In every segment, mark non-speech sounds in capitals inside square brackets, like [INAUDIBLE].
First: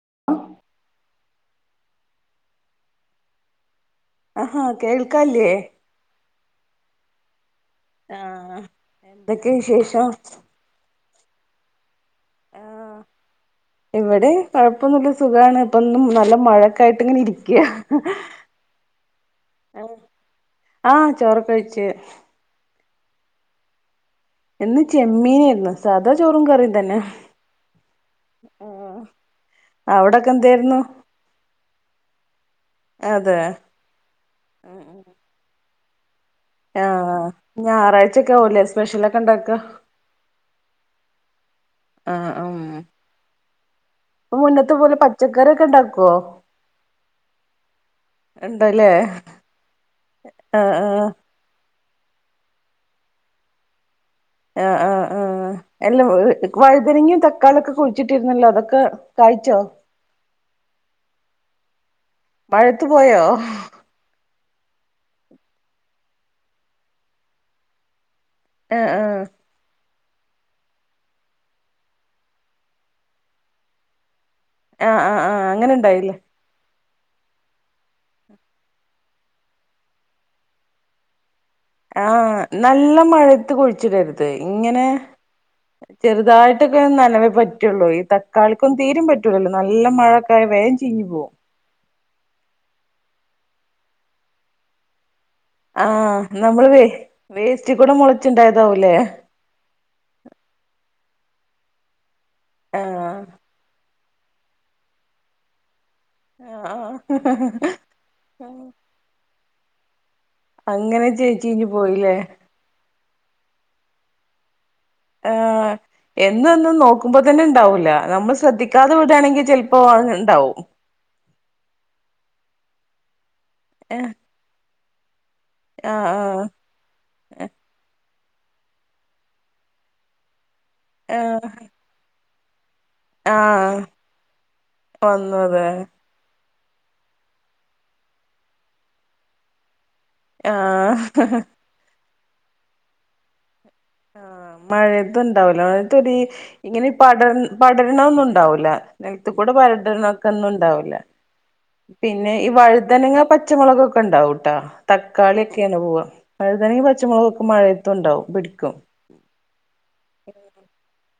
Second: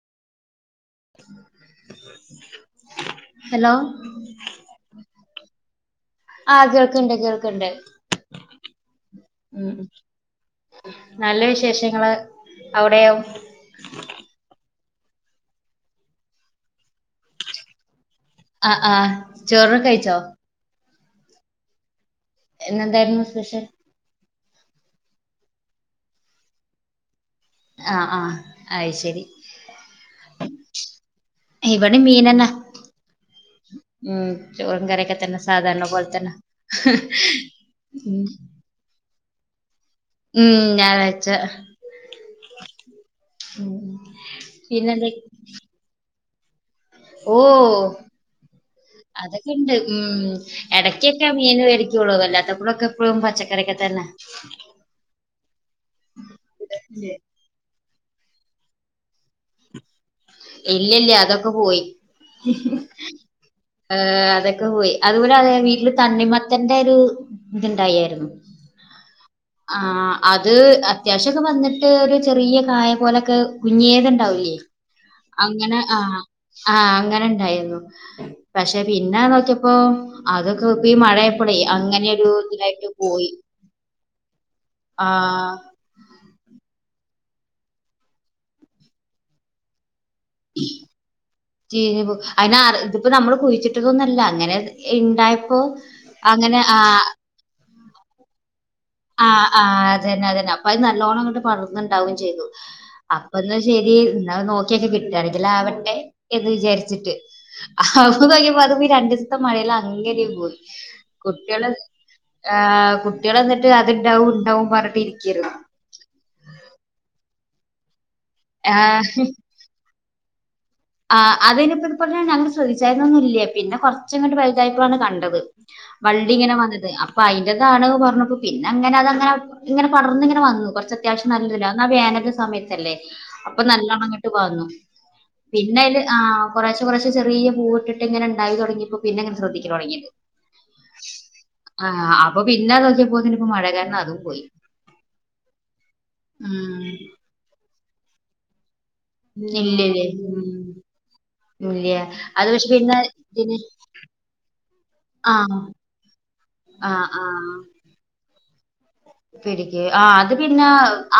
[UNINTELLIGIBLE] Hello ആഹാ കേൾക്കാല്ലേ ആ കേൾക്ക്ണ്ട് കേൾക്ക്ണ്ട് ആഹാ എന്തൊക്കെ വിശേഷം നല്ല വിശേഷങ്ങള് ആ അവിടെയോ ഇവിടിം കൊഴ്പ്പ പ്പൊന്നുല്ല സുഖാണ് ഇപ്പോ ന്നും നല്ല മഴൊക്കായ്ട്ട്ങ്ങനിര്ക്കാ ആ ആഹ ച ചോറൊ കഴിച്ചോ ആഹ ചോറ് കഴിച്ചു ഇന്നെന്തായിരുന്നു സ്പെഷ്യൽ ഇന്ന് ചെമ്മീനായിരുന്നു സാദാ ചോറും കറിയും തന്നെ ആ ആ അയ് ശരി ആ അവിടൊക്കെ എന്തായിരുന്നു അ മീനന്നെ അതെ ഉ ചോറ് കാറീക്ക തന്ന സാധാരണ പോലത്തന്നെ ആഹ് ഞായറാഴ്ചൊക്കെ ആവലേ സ്പെഷ്യലൊക്കെ ഉണ്ടാക്ക ഉം ഞായറാഴ്ച ആഹ ഉ ഉം ഉം ഇപ്പ മുന്നത്തെ പോലെ പിന്നെന്തെ പച്ചക്കറൊക്കെ ഉണ്ടാക്കുവോ ഓ ഉണ്ടല്ലേ അതൊക്കെ ഇണ്ട് ഉ ആഹ് ആഹ് ഇടക്കൊക്കെ മീൻ വ വല്ലാത്തപ്പോഴൊക്കെപ്പോഴും പച്ചക്കറി ഒക്കെ തന്നെ ആ ആഹ് ആഹ് എല്ല വഴുതനങ്ങിയും തക്കാളിയൊക്കെ കുഴിച്ചിട്ടിരുന്നല്ലോ അതൊക്കെ കായ്ച്ചോ ഇല്ല ഇല്ലേ അതൊക്കെ പോയി മഴത്ത് പോയോ ആഹ അതക്ക പോയി അതുപോലെ അതെ വീട്ടില് തണ്ണിമത്തന്റെ ഒരു ഇത്ണ്ടായായിരുന്നു ആഹ ആഹ ആ അത് അത്യാവശ്യം ഒക്കെ വന്നിട്ട് ഒരു ചെറിയ കായ പോലൊക്കെ കുഞ്ഞേതുണ്ട് ആഹ് ആഹ് ആഹ് അങ്ങനെ ആ ഉണ്ടായില്ലേ ആഹ് അങ്ങനെ ഇണ്ടായിരുന്നു പക്ഷെ പിന്നെ നോക്കിയപ്പോ അതൊക്കെ ഇപ്പഈ മഴ ആഹ നല്ല മഴത്ത് കുഴിച്ചിടരുത് ഇങ്ങനെ ആഹ് ചെറുതായിട്ടൊക്കെ നന പറ്റുള്ളൂ ഈ തക്കാളിക്കൊന്നും തീരും പറ്റൂലല്ലോ നല്ല മഴൊക്കെ ആ വേഗം ചീഞ്ഞി പോകും അതിനെ ഇതിപ്പോ നമ്മള് കുഴിച്ചിട്ടതൊന്നല്ല അങ്ങനെ ഉണ്ടായ ആഹ നമ്മള് വേ വേസ്റ്റ കൂടെ മുളച്ചുണ്ടായിരുന്നു ആ ആ അതന്നെ അതന്നെ അപ്പൊ അത് നല്ലോണംങ്ങട്ട് പളർന്നുണ്ടാവും ചെയ്തു ആഹ് അപ്പന്ന് ശെരി എന്നാ നോക്കിയക്കെ കിട്ടങ്കില ആവട്ടെ എന്ന് ആഹ് വിചാരിച്ചിട്ട് അ നോങ്ങിയപ്പോ അതഈ രണ്ടു ദസത്തെ മഴല്ല അങ്ങ അങ്ങനെ ചീ കുട്ടികൾ ചീഞ്ഞു പോയില്ലേ കുട്ടികൾ എന്നിട്ട് അത്ണ്ടാവും ഉണ്ടാവും ആ എന്നൊന്നും നോക്കുമ്പോ തന്നെ ഇണ്ടാവൂല നമ്മൾ ശ്രദ്ധിക്കാതെ വിടയാണെങ്കിൽ ചിലപ്പോ ഉണ്ടാവും ആ അതയ്നപ്പ ഇ പറഞ്ഞ ഞങ്ങള് ശ്രദ്ധിച്ചായിന്നൊന്നും ഇല്ലേ പിന്നെ ഏഹ് കുറച്ചുംങ്ങട്ട് വുതായപ്പോഴാണ് കണ്ടത് വള്ളി ആഹ് ഇങ്ങനെ വന്നത് അപ്പൊ ആഹ് അതിന്റെറേതാണ് പറഞ്ഞ പിന്നെ അങ്ങെ അത അങ്ങനെ ഇങ്ങെ പടർന്ന ഇങ്ങനെ വന്ന കുറച്ച് അത്യാവശ്യം ആഹ് നല്ലാ വേന സമയത്ത് ല്ലേ അപ്പൊ ആഹ് നല്ലോണംങ്ങട്ട് വന്നു വന്നത് പിന്നെല് ആ കുറച്ച് കുറച്ച് ചെറിയ പൂവ്ട്ട് ഇങ്ങന ഉണ്ടായി തുടങ്ങിയപ്പോ പിന്നെങ്ങെ ശ്രദ്ധിക്കല് തുടങ്ങിയത് ആഹ അപ്പ പിന്നെ നോക്കിയ പോതിന്പ്പോ മഴക ആ മഴയത് ഉണ്ടാവൂലാ മഴയത്ത് ടീ ഇങ്ങനെ ഉം പട പടര്ണ ഒന്നും ഉണ്ടാവില്ല നിലത്ത് കൂടെ ഇല്ലല്ലേ പരടണം ഒക്കെ ഒന്നും ഉണ്ടാവില്ല ഉം ഇല്ല പിന്നെ അത് ഈ പക്ഷെ പിന്നെ വഴുതനങ്ങ ഇതിന് പച്ചമുളകൊക്കെ ഉണ്ടാവൂട്ടാ തക്കാളിയ ആഹ് ഒക്കെയാണ് പോവാ വഴുതനങ്ങ ആഹ് പച്ചമുളകൊക്കെ മഴയത്തുംണ്ടാവും പിടി ക്ക് ആ അത് പിന്നെ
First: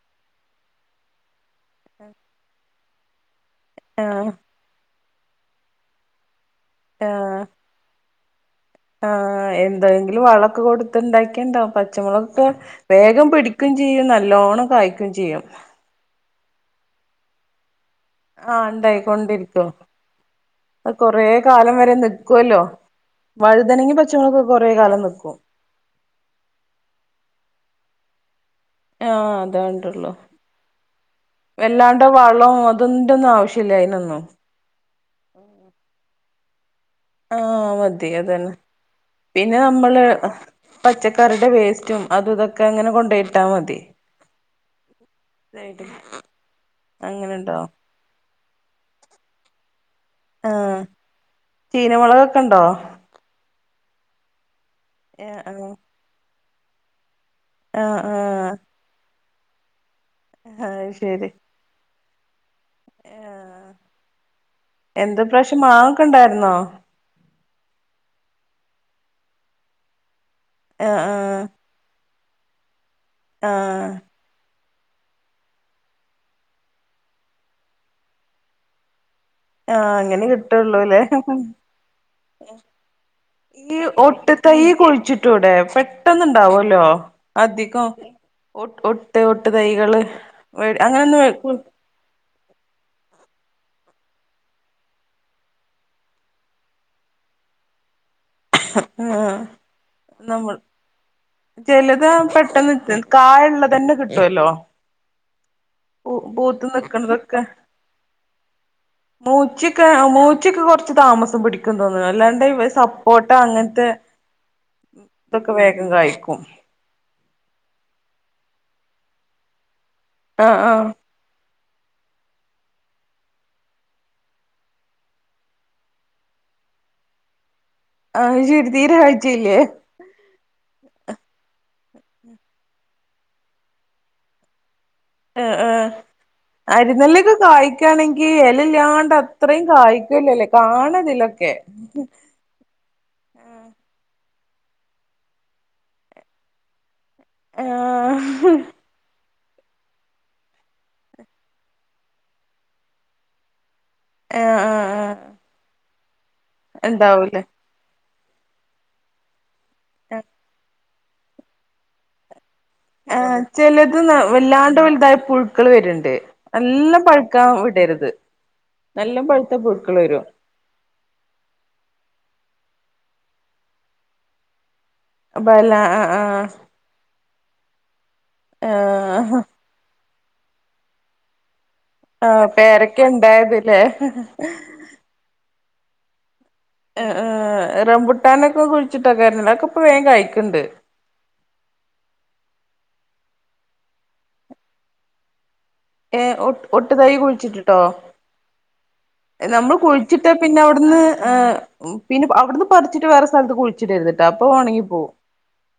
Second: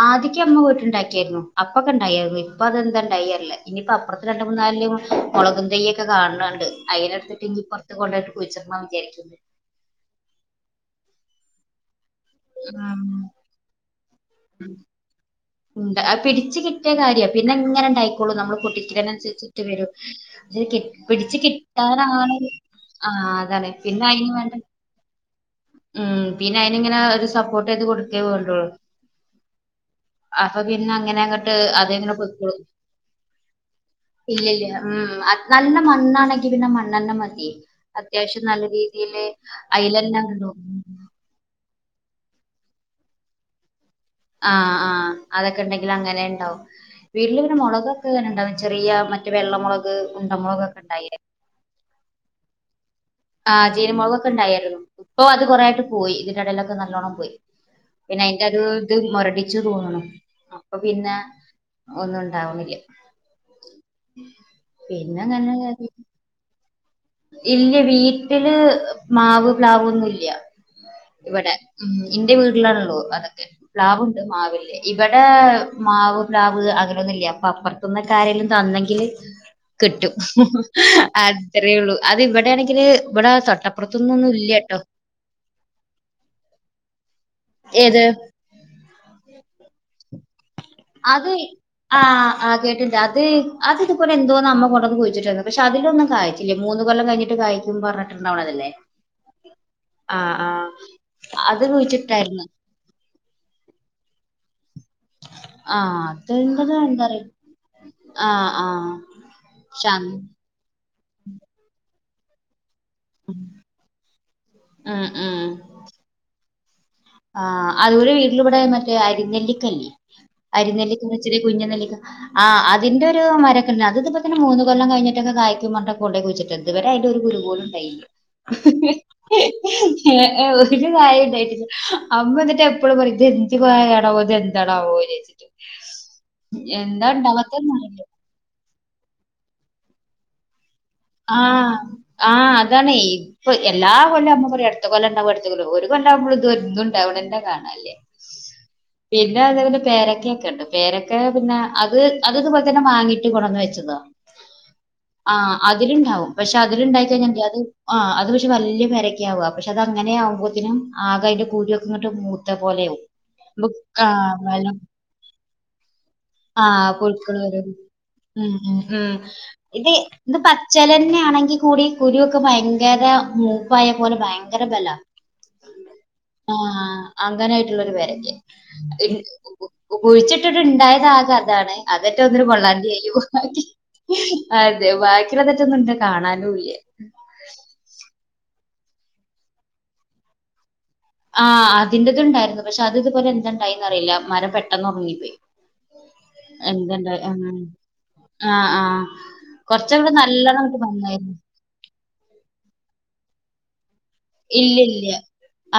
ആദ്യക്ക് ഇമ്മവീട്ടിൽണ്ടാക്കിയായിരുന്നു അപ്പൊക്കെ ഇണ്ടായിരുന്നു അപ്പൊ അതെന്തതുണ്ടായി അല്ല ഇനിയിപ്പ അപ്പുറത്തെ ആഹ് രണ്ട മൂന്ന് നല് മുളകും തെയ്യൊക്കെ കാണാണ് അയിനെ ടുത്തിട്ട് ഇനി പ്പറത്ത കൊണ്ട ആ എന്തെങ്കിലും വളക്ക് കൊടുത്ത് ഉണ്ടാക്കിയണ്ടാവും പച്ചമുളക് ക്കെ ആഹ് വേഗം പിടിക്കുകയും ചെയ്യും നല്ലോണ്ണം കായ്ക്കുകയും ചെയ്യും ഉണ്ട് പിടിച്ചച്ച് കിട്ടിയ കാര്യ പിന്നെ ഇങ്ങനെ ആയിക്കോള്ളൂ നമ്മള് ആഹ് പൊട്ടിക്കനുസരിച്ചിട്ട് ഇണ്ടായിക്കൊണ്ടിരിക്കും വരും പക്ഷെ അത് കൊറേ പിടിച്ചച്ച് കാലം വരെ കിട്ടാനണ നിക്കുവല്ലോ ആ അതല്ലെ വഴുതനങ്ങി പിന്നെ അയിന് പച്ചമുളകൊക്കെ വേണ്ട കൊറേ കാലം നിക്കും ഉം പിന്നെ അയിനി ഇങ്ങനെ ഒരു സപ്പോർട്ട് ചെയത് കൊടുക്കേ പോണ്ടള്ളൂ ആ അത ണ്ടുള്ളു അപ്പൊ പിന്നെ അങ്ങനെ അങ്ങട്ട് അതങ്ങന്നെ പോക്കോളും വളവും അതിന്റെ ഒന്നും ആവശ്യല്ല അയിനൊന്നും ഇല്ലല്ല മ് ആ നല്ല മണ്ണാണ ങ്കി മണ്ണെണ് മതി ആഹ് മതി അത്യാവശ്യം അതന്നെ നല്ല രീതിൽ പിന്നെ നമ്മള് അയലന്ന പച്ചക്കറിയുടെ വേസ്റ്റും അത് ഇതൊക്കെ അങ്ങനെ കൊണ്ടോയിട്ടാ മതി ആ ആ അതൊക്കെ ഉണ്ടെങ്കില് അങ്ങനെണ്ടാവും അങ്ങനെ വീട്ടില് പിന്നെ ഇണ്ടാവും മുളകൊക്കെ ങ്ങനെണ്ടാവും ചെറിയ മറ്റ വെള്ളമുളക് ഉണ്ടമുളകൊക്കെ ഇണ്ടായിന്ന് കണ്ടോ ആചിനമുളകൊക്കെ ഇണ്ടായിരുന്നു ഇപ്പൊ ആഹ് അത് ആഹ് കൊറെയൊക്കെ പോയി ഇതിന്റെ ഇടയിലൊക്കെ നല്ലോണ്ണം പോയി. ആഹ് പിന്നെ അയിന്റെരുഇത് മുരടിച്ചു തോന്ന്ന്നു ആ ശരി ഒന്നും ഉണ്ടാവിണി ആ എന്ത് പിന്നെങ്ങനെ പ്രാശ്യം മാങ്ങക്കുണ്ടായിരുന്നോ? [INAUDIBLE] ആഹ് ആഹ് ഇവടെ ഉം ഇന്റെ വീട്ടിലാണല്ലോ അതൊക്കെ ആഹ് പ്ലാവുണ്ട് മാവില്ല. ഇവിടെ മാവ് പ്രാവ് അങ്ങനൊന്നുംല്ല അപ്പൊ അപ്പുറത്ത്ന്ന് ഒക്കെ ആരേലും തന്നെങ്കില് ആഹ് കിട്ടും അങ്ങനെ കിട്ടുള്ളൂല്ലേ അതത്രയൊള്ളൂ അത് ഇവിടെയാണെങ്കില് ഇവിടെ ഈ തൊട്ടപ്പുറത്തൊന്നും ഒന്നും ഒട്ട് തൈ കുളിച്ചിട്ടൂടെ പെട്ട് [UNINTELLIGIBLE] ന്നുണ്ടാവല്ലോ ഏത് വ അങ്ങനെന്ന് അത് പൂ ആ ആ കേട്ട്ണ്ട് അത് അത് ഇതുപൊലെ എന്തോന്നമ്മ കൊണ്ടുന്ന് കുഴിച്ചിട്ടര്ന്നു പക്ഷെ അതിലൊന്നും കായിച്ചില്ല മൂന്ന് കൊല്ലം കഴിഞ്ഞിട്ട് കായിക്കും പറ അ ആ ആ ആ നമ്മൾ അത് ചെലത് കുഴിച്ചിട്ടായിരുന്നു പെട്ടെന്ന് കായള്ളതന്നെ കിട്ടുല്ലോ ആ ഓ അത് ബോത്ത് എന്താ അറിയില്ല നിക്ക്ണതൊക്കെ ആ ആ മൂച്ചിക്കെ പക്ഷെ മൂച്ചിക്കെ കൊറ താമസം പിടിക്കും തോന്നുന്നു അല്ലാണ്ട് [UNINTELLIGIBLE] സപ്പോട്ട അങ്ങൻത്തെ ഉം ഇതൊക്കെ വേഗം കായിക്കും ആ അതുപോല വീട്ടില് ഇവടെ മറ്റേ അരിനെല്ലിക്കല്ലേ ആഹ് ആഹ് അരിനെല്ലിക്കന്ന് വെച്ച കുഞ്ഞ നെല്ലിക്ക ആ അതിന്റെ ഒരു മരക്കണ്ട് അത് ഇതിപ്പ തന്നെ മൂന്ന് കൊല്ലം കഴഞ്ഞിട്ടൊക്കെ കായ്ക്കും പറഞ്ഞ് കൊണ്ടേ കുയിച്ചി തുവരെ അയിട്ട്. ഒരു കുരു പോലു ഉണ്ടായില്ല അത് ശരി തീരെ കായ്ച്ചില്ലേ പിന്നെ കായിണ്ടായിട്ടില്ല അമ്മ ന്നിട്ട് എപ്പളും പറയും ഇദ് യെന്ത് പഴണാവോ ഇദ് എന്താ താ [UNINTELLIGIBLE] ചിട്ട് അരിനെല്ലൊക്കെ കായ്ക്കയാണെങ്കിൽ യെലല്ലാണ്ട് അത്രയും കായ്ക്കലല്ലേ കാണു ആ ആ അതാണ് ഇപ്പൊ എല്ലാ കൊല്ലാം അമ അടുത്ത കൊല്ല ഉണ്ടാവും അടുത്ത കൊല്ലാവും ഒരു കൊള്ളാവുമ്പളും ഇത് ഒന്നും ഉണ്ടാവുന്നദെന്നെ കാണാല്ല ആഹ് പിന്നെ പിന്ന അതേപോലെക്കെ പേരക്കൊക്കെ ഉണ്ട് പേരക്കെ പിന്നെ അത് അത് ഇതുപോലെ തന്നെ വാങ്ങിയിട്ട് കൊണന്ന് വെച്ചതോ ആഹ് ആഹ് ആഹ് ആ അതിലുണ്ടാവും പക്ഷെ അതിലുണ്ടായികഴിഞ്ഞാ ഇണ്ടാവൂലേ അത് ആ അ അത് പക്ഷെ വലിയ പേരക്കാവ പക്ഷെ അത് അങ്ങനെ ആകുമ്പോത്തിനും ആകയിന്റെ കൂരുക്കെ ഇങ്ങട്ട് മൂത്ത പോലെയവും ആ ചില ആഹ് പുഴുക്കള് വരും ഉം ഉം ഉം ഇത് ഇത് പ അച്ചലന്നെ ആണെങ്കിൽ കൂടി കുരുക്കെ ഭയങ്കര മൂപ്പായ പോലെ ഭയങ്കര ബലം വല ആ ആ ആംഗാനായിട്ടുള്ളൊരു വരെ ഏ കുഴിച്ചിട്ടിട്ട് ഇണ്ടായത് അകെ അതാണ് അതൊറ്റെ ഒനിന്നും ആഹ് കൊള്ളാതെയി പേരക്ക ഇണ്ടായതില്ലേ മാറ്റി കഴിച്ചിനേറ്റ [UNINTELLIGIBLE] കാണാനും ല്ല ഏ ഏ റംബൂട്ടാനൊക്കെ കുഴിച്ചിട്ടാ ആ അതിന്റദ് ഇണ്ടായിരുന്നു പക്ഷെ അത് ഇതുപോലെ എന്താണ്ടായെന്നറിയില്ല മരം പെട്ടെന്ന് ഒറങ്ങിപ്പോയി ഏഹ് ഒ ഒട്ട് തൈ എന്തണ്ടയി അ കുഴിച്ചിട്ടിട്ടോ ആ ആ നമ്മൾ കൊറച്ചങ്ങട് കുഴിച്ചിട്ട് പിന്നെ നല്ലോണം അങ്ങട്ട് അവിടുന്ന് വന്നായിരുന്നു പിന്നെ അവിടുന്ന് പറിച്ചിട്ട് വേറെ സ്ഥലത്ത് കുഴി ഇല്ല ഇല്ല്യാ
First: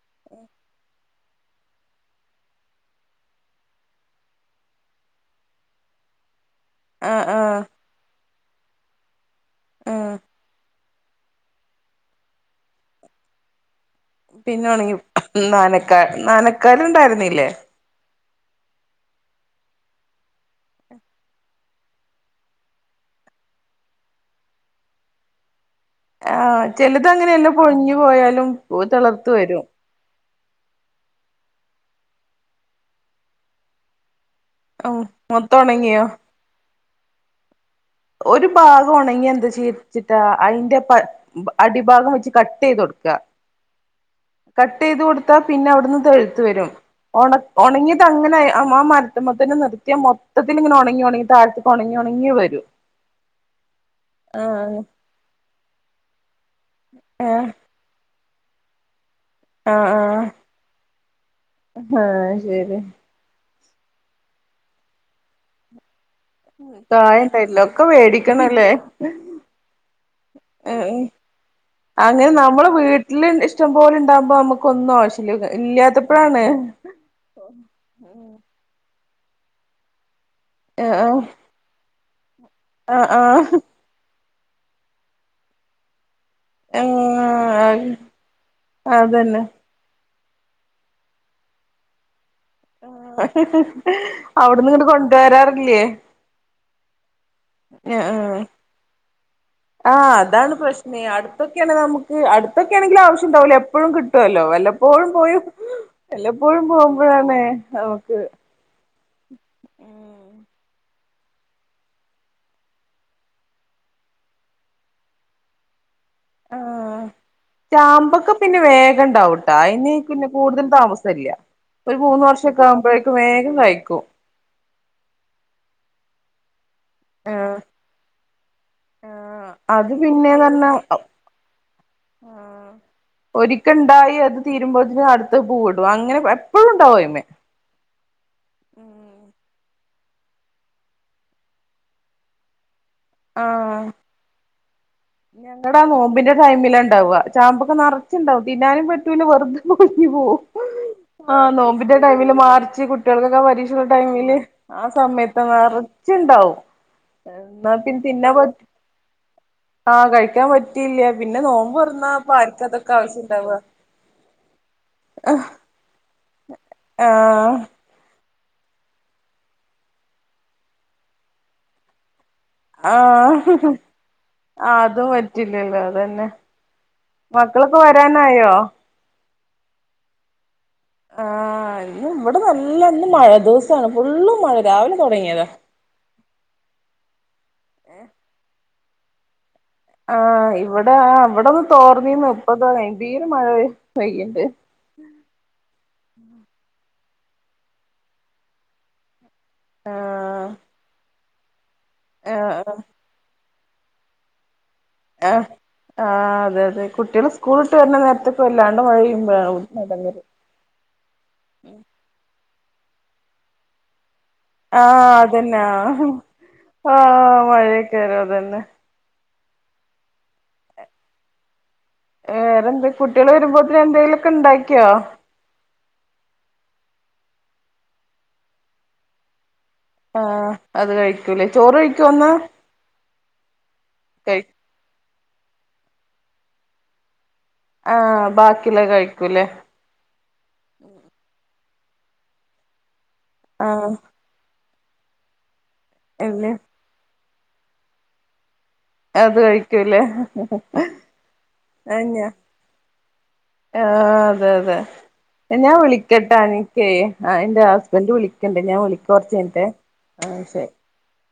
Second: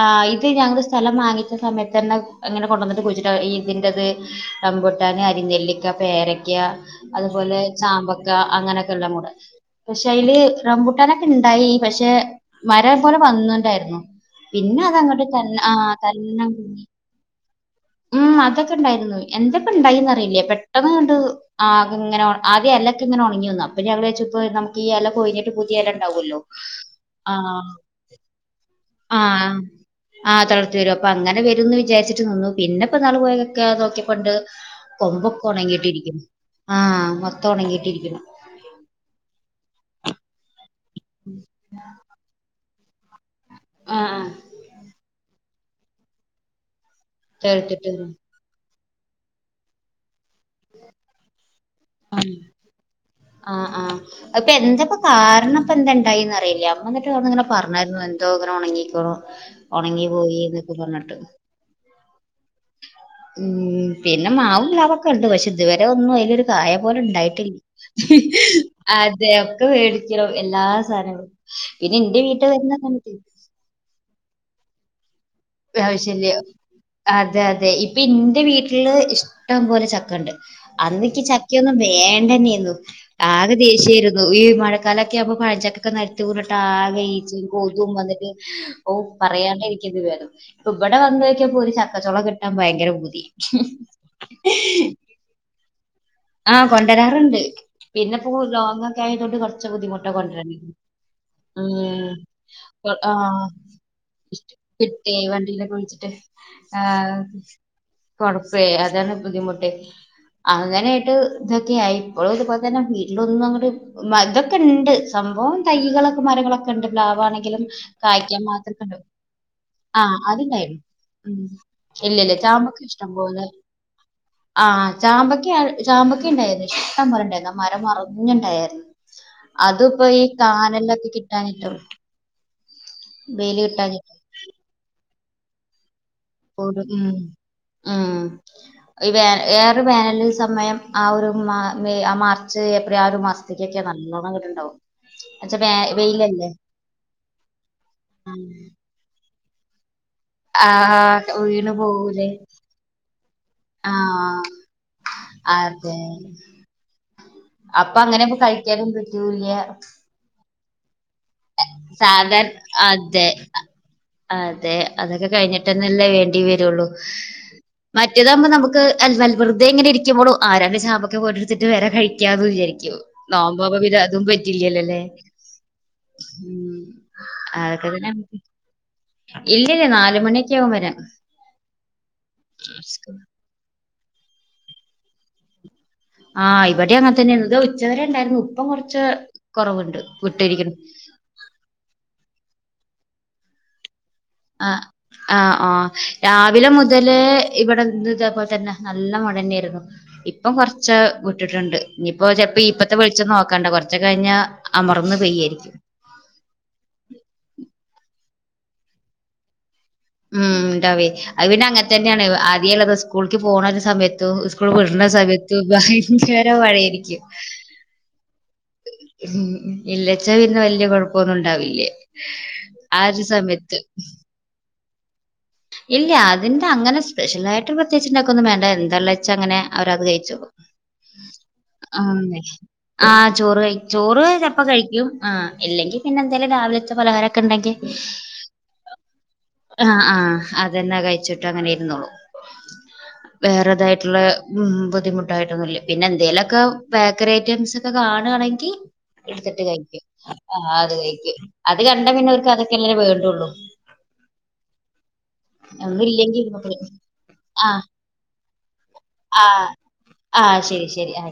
ആ ഇത് ഞങ്ങള് സ്ഥലം മാറി സമയത്ത് തന്നെ അങ്ങനെ കൊണ്ടുവന്നിട്ട് കുഴിച്ചിട്ടാ ഈന്തിന്റേത്, റമ്പുട്ടാൻ, അരിനെല്ലിക്ക പേര ക്ക്യാ ആഹ് അതുപോലെ ആഹ് ചാമ്പക്ക അങ്ങനെക്കെള്ള മൂട പക്ഷെ ആഹ് അയില് റമ്പൂട്ട കാനൊക്കെണ്ടായി പക്ഷെ മരം പോലെ വന്ന്ണ്ടായിരുന്നു പിന്നെ അതങട്ട് തന്നെ ആ നാനക്കാ തന്നെ നാനക്കാല് [UNINTELLIGIBLE] ഇണ്ടായിരുന്നില്ലേ ഉം അതൊക്കെ ഇണ്ടായിരുന്നു എന്താപ്പൊ ണ്ടായിന്നറീല പെട്ടെന്ന്ങ്ങ്ട്ട് ആകെ ഇങ്ങനെ ഒ ആദ്യ എലക്കെ ങ്ങനെ ഒണങ്ങി വന്നു അപ്പൊ ഞാൻ വിചാരിച്ചു പ്പൊ നമുക്കിപ്പോ ഈ എല കൊഴഞ്ഞിട്ട് പു ആ ചെലത് അങ്ങനെയെല്ലാം പൊഴിഞ്ഞു പോയാലും തളിർത്ത് വരും ആ് തളർത്തി വരും അപ്പൊ അങ്ങനെ വരും ന്ന് വിചാരിച്ചിട്ട് നിന്നു പിന്നെപ്പൊ നാള് പോയൊക്കെ നോക്കിയപ്പണ്ട് ഉം കൊമ്പൊക്കെ മൊത്തം ഒണങ്ങിയോ ഉണങ്ങിട്ടിരിക്കും ആ മൊത്തം ഉണങ്ങി ഒരു ഭാഗം ഉണങ്ങി എന്ത്‌ ചെയ് ചിട്ടാ അയിന്റെ പ അടിഭാഗം വെച്ച് ക ചെയ്തൊടുക്ക ആ ആ കട്ടെയ്ത് കൊടുത്താ പിന്നെ അവിടുന്ന് തെളിത്ത് വരും ഒണ - ഒണ ചേർത്തിട്ട് ങ്ങിയതങ്ങനെ അ മരതത്ത്മ്മ ത്തന്നെ നിർത്തിയാ മൊത്തത്തിൽ ഇങ്ങനെ ഉണങ്ങി ഉണങ്ങി താഴത്തി ഉണങ്ങി ഉണങ്ങി വരൂ അ ആ അത്പ്പൊ എന്തപ്പ കാരണം ഇപ്പ എന്തേണ്ടായി ഏ ഇല്ല അമ്മ വന്നിട്ട് ഇങ്ങന ആഹ് പറഞ്ഞാരുന്നു എന്തോ ഇങ്ങനെ ഉണങ്ങിക്ക്ണൂ ആഹ് ഉണങ്ങി ആഹ് പോയി ന്നൊക്കെ പർന്ട്ട് ആഹ് ശരി ഉം പിന്നെ മാവും പ്ലാവൊക്കെ ഉണ്ട് പക്ഷെ ഇതുവരെ ഒന്നും എൽ ഒരു കായ പോലെ ഉണ്ടായിട്ടില്ല കായണ്ടായില്ല ഒക്കെ ഹ് വേടിക്കണല്ലേ അതൊക്കെ മേടിക്കണം എല്ലാ ഏഹ് സാധനങ്ങളും പിന്നെ എന്റെ അങ്ങനെ വീട്ടിൽ നമ്മള് വരുന്ന വീട്ടില് സമയത്ത് ഇഷ്ടം പോലെ ഉണ്ടാവുമ്പോ നമുക്കൊന്നും ആവശ്യ ആവശ്യല്ല്യാ അതെ അതെ ഇപ്പൊ ഇന്റെ വീട്ടില് ഇഷ്ടം പോലെ ചക്കണ്ട് അന്ന് ഇക്ക് ആഹ് ചക്കയൊന്നും വേണ്ടന്നെയന്നു ആഹ് ആകെ ആഹ് ദേഷ്യായിരു ഈ മഴക്കാലൊക്കെ ആവുമ്പോ പഴംചക്കെക്കെ നെര് [UNINTELLIGIBLE] ആഹ് ആകെ ഈച്ചിം കൊതും വന്നിട്ട് ആഹ് ഓ അതന്നെ പറയാണ്ടരിക്കായിരികും ഇത് ഭേദം ഇപ്പ ഇവിടെ വന്നോക്ക്യപ്പോ ഒരു ചക്കച്ചോള കിട്ട ന ഭയങ്കര പൂതി അവിടുന്ന് ഇങ്ങട്ട് കൊണ്ടുവരാറില്ലേ ആ കൊണ്ടരാറുണ്ട് പി ആഹ് പിന്നെപ്പോ ആഹ് ലോങ്ങൊക്കെ ആയതൊണ്ട് കൊറച്ച് ആഹ് ബുദ്ധിമുട്ടാ അതാണ് കൊണ്ടരാന് ആ അടുത്തൊക്കെ ഏണെങ്കിലും ആവശ്യം ഉണ്ടാവൂലേ എപ്പഴും കിട്ടോല്ലോ വല്ലപ്പോഴും കിട്ടേ പോയി വണ്ടിയിലൊക്കെ വിളിച്ചിട്ട് വല്ലപ്പോഴും ആഹ് പോകുമ്പോഴാണ് നമുക്ക് കൊഴപ്പേ അതാണ് ബുദ്ധിമുട്ട് അങ്ങനെ [UNINTELLIGIBLE] ഇതൊക്കെയായി ഇപ്പളും ഇത് പോലെ തന്നെ വീട്ടിലൊന്നും അങ്ങട് വൽതൊക്കെണ്ട് സംഭവം തൈകളൊക്കെ മരങ്ങളൊക്കെണ്ട് ആഹ് പ്ലാവാണെങ്കിലും ചാമ്പൊക്കെ കായ്ക്കാൻ പിന്നെ മാത്രംക്കെണ്ട് വേഗം ഉണ്ടാവൂട്ടാ അയിന് ആ പിന്നെ കൂടുതൽ അത്ണ്ടായിര്ന്ന് താമസല്ല ഒരു മൂന്ന് ഇല്ലല്ല വർഷൊക്കെ ചാമ്പക്ക ഇഷ്ടം ആകുമ്പോഴേക്കും പോലെ വേഗം കായ്ക്കും ആ ചാമ്പക്ക ആ ചാ ചാമ്പക്ക ഇണ്ടായിരുന്നു ഇഷ്ട്ടമ്പോലെ ഇണ്ടായിരുന്നു ആഹ് ആ മരം മറിഞ്ഞുണ്ടായിരുന്നു ആഹ് അത് ഇപ്പൊ ഈ പിന്നെന്ന് പറഞ്ഞാ കാനലൊക്കെ കിട്ടാഞ്ഞിട്ടാവും ആഹ് ഒരിക്കണ്ടായി അത് തീരുമ്പോത്തിന് അടുത്ത് പൂവിടും അങ്ങനെ എപ്പഴും [UNINTELLIGIBLE] ഉണ്ടാവും ഉം അയിമ്മെ ആ ഈ വേ വേറെ വേനലിൽ ഒരു സമയം ആ ഒരു മാ വെ ആ മാർച്ച് ഒരാറ് മാസത്തക്കക്കെ ആഹ് നല്ലോണങ്ങട്ട്ണ്ടാവും ഞങ്ങടെ ആ നോമ്പിന്റെ ടൈമിലാ ഉണ്ടാവ ചാമ്പൊക്ക നറച്ചുണ്ടാവും തിന്നാനും പറ്റൂല വെറുതെ പോയി [UNINTELLIGIBLE] ആ ആഹ് വീണ് നോമ്പിന്റെ പോവൂലേ ടൈമില് മാർച്ച് കു ആ പരീക്ഷന്റെ ടൈമില് ആഹ് ആ സമയത്താ അതെ നെറച്ചുണ്ടാവും എന്നാ അപ്പൊ പിന്ന തിന്നാ അങ്ങനെപ്പൊ പ കഴിക്കാനും പറ്റൂല്ല ആ കഴിക്കാൻ പറ്റിയില്ല പിന്നെ നോമ്പോർന്നാ പ്പാ സാധാരണ ആർക്കാ ഇതൊക്കെ അതെ ആവശ്യംണ്ടാവുക അതെ അതൊക്കെ കഴിഞ്ഞിട്ട്ന്നെല്ലേ വേണ്ടി വരുള്ളൂ ആഹ് മ മറ്റേതാക്മ്പോ നമുക്ക് അൽ വെൽ വെറുതെങ്ങനെ ഇരിക്കുമ്പളും ആ രണ്ട് ചാമ്പക്ക പോയി എടുത്തിട്ട് വരെ കഴി ത്യാഗം വിചാരിക്കും ആഹ് നോമ്പാവുമ്പം പിന്നെ അതും പറ്റില്ലല്ലല്ലേ തന്നെ മക്കളൊക്കെ വരാനായോ ഇല്ലല്ലേ നാല് മണിക്ക് ആ ഇ ഇവിടെ നല്ലന്ന് മഴ ദിവസമാണ് ഫുള്ള് മഴ രാവിലെ തുടങ്ങിയതാ ആ ഇവിടെ അങ്ങനെ തന്നെയ ഇത് ഉച്ചവരെ ഉണ്ടായിരുന്നു ഇപ്പം കൊറച്ച് ആ ഇവിടെ ഇവിടെൊന്ന് തോർന്നീന്ന് ഇപ്പത എന്തീര മഴ പ ആ ആ ആ രാവിലെ മുതലേ ഇവിടെ ഇന്നതേപലെ തന്നെ നല്ല മ ആഹ് ഇപ്പൊ കൊറച്ച വിട്ടിട്ടുണ്ട് ഇയിപ്പോ ച ആഹ് ഇപ്പത്തെ വിച്ച നോ കണ്ട കുറച്ച കഴിഞ്ഞ അമർന്ന് ആ പെയ്യായിരിക്കും ആ അതെ അതെ കുട്ടികൾ സ്കൂളിട്ട് വരുന്ന നേരത്തേക്ക വല്ലാണ്ട് വഴുമ്പ ഉം ഉണ്ടാവേ അത് പിന്നെ അങ്ങനെ തന്നെയാണ് ആദ്യമുള്ളത് സ്കൂൾക്ക് പോകണ ഒരു സമയ സ്കൂൾ വിടണ ആഹ് സമയത്ത് അതന്നെ ആഹ് ഭയങ്കര പഴായിരിക്കും ആഹ് മഴയൊക്കെവരും അതന്നെ ഉം ഇല്ലച്ച ഇന്ന് വലിയ കുഴപ്പൊന്നും ഉണ്ടാവില്ലേ വേറെന്ത ആ ഒരു കുട്ടികൾ സമയത്ത് വരുമ്പോത്തി എന്തെങ്കലൊക്കെ ഉണ്ടാക്കിയോ ഇല്ല അതിന്റെ അങ്ങനെ സ്പെഷ്യലായിട്ട് പ്രത്യേകിട്ടണ്ടാക്കക്കൊന്നും വേണ്ട എന്താ വെച്ചാ അങ്ങനെ അവരത് കഴച്ചു ആഹ് അത് കഴിക്കൂലേ ചോറ് ആ കഴിക്കോ ഇന്ന് ആ ചോറ് ക ചോറ് കഴി ചപ്പോ കഴിക്കും ആ് ഇല്ലെങ്കിൽ പിന്നെ എന്തായാലും രാവിലെ പലഹാരം ണ്ടെങ്കിൽ ആഹ് ബാക്കിയുള്ളത് കഴിക്കൂലേ ആ ആ അതന്നെ കഴിച്ചിട്ട് അങ്ങനെ ഇരുന്നുോള്ളൂ ആഹ് വേറതായിട്ടുള്ള ഉ ബുദ്ധിമുട്ടായിട്ടൊന്നുമില്ല പിന്നെ ഇല്ല എന്തെേലുമൊക്കെ ബേക്കറി ഐറ്റംസ് ഒക്കെ കാണുകയാണെങ്കിൽ അത് എടുത്തിട്ട് കഴിക്കൂലേ കഴിക്കും ആ അത് കഴിക്കും അത് കണ്ട പിന്നെ അവർക്ക് അതൊക്കെ എല്ലേ വേണ്ടുള്ളൂ ആ അതെ അതെ ഞാൻ വിളിക്കട്ടാ ഒന്നുല്ലെങ്കി ഇരുന്നോട്ടെ. എനിക്കേ ആ എൻന്റെറെ ആഹ് ഹസ്ബൻറ് വിളിക്കണ്ടേ ഞാൻ വിളിക്ക കുറച്ച കഞ്ഞിട്ട് ആ ശരി ശരി ആ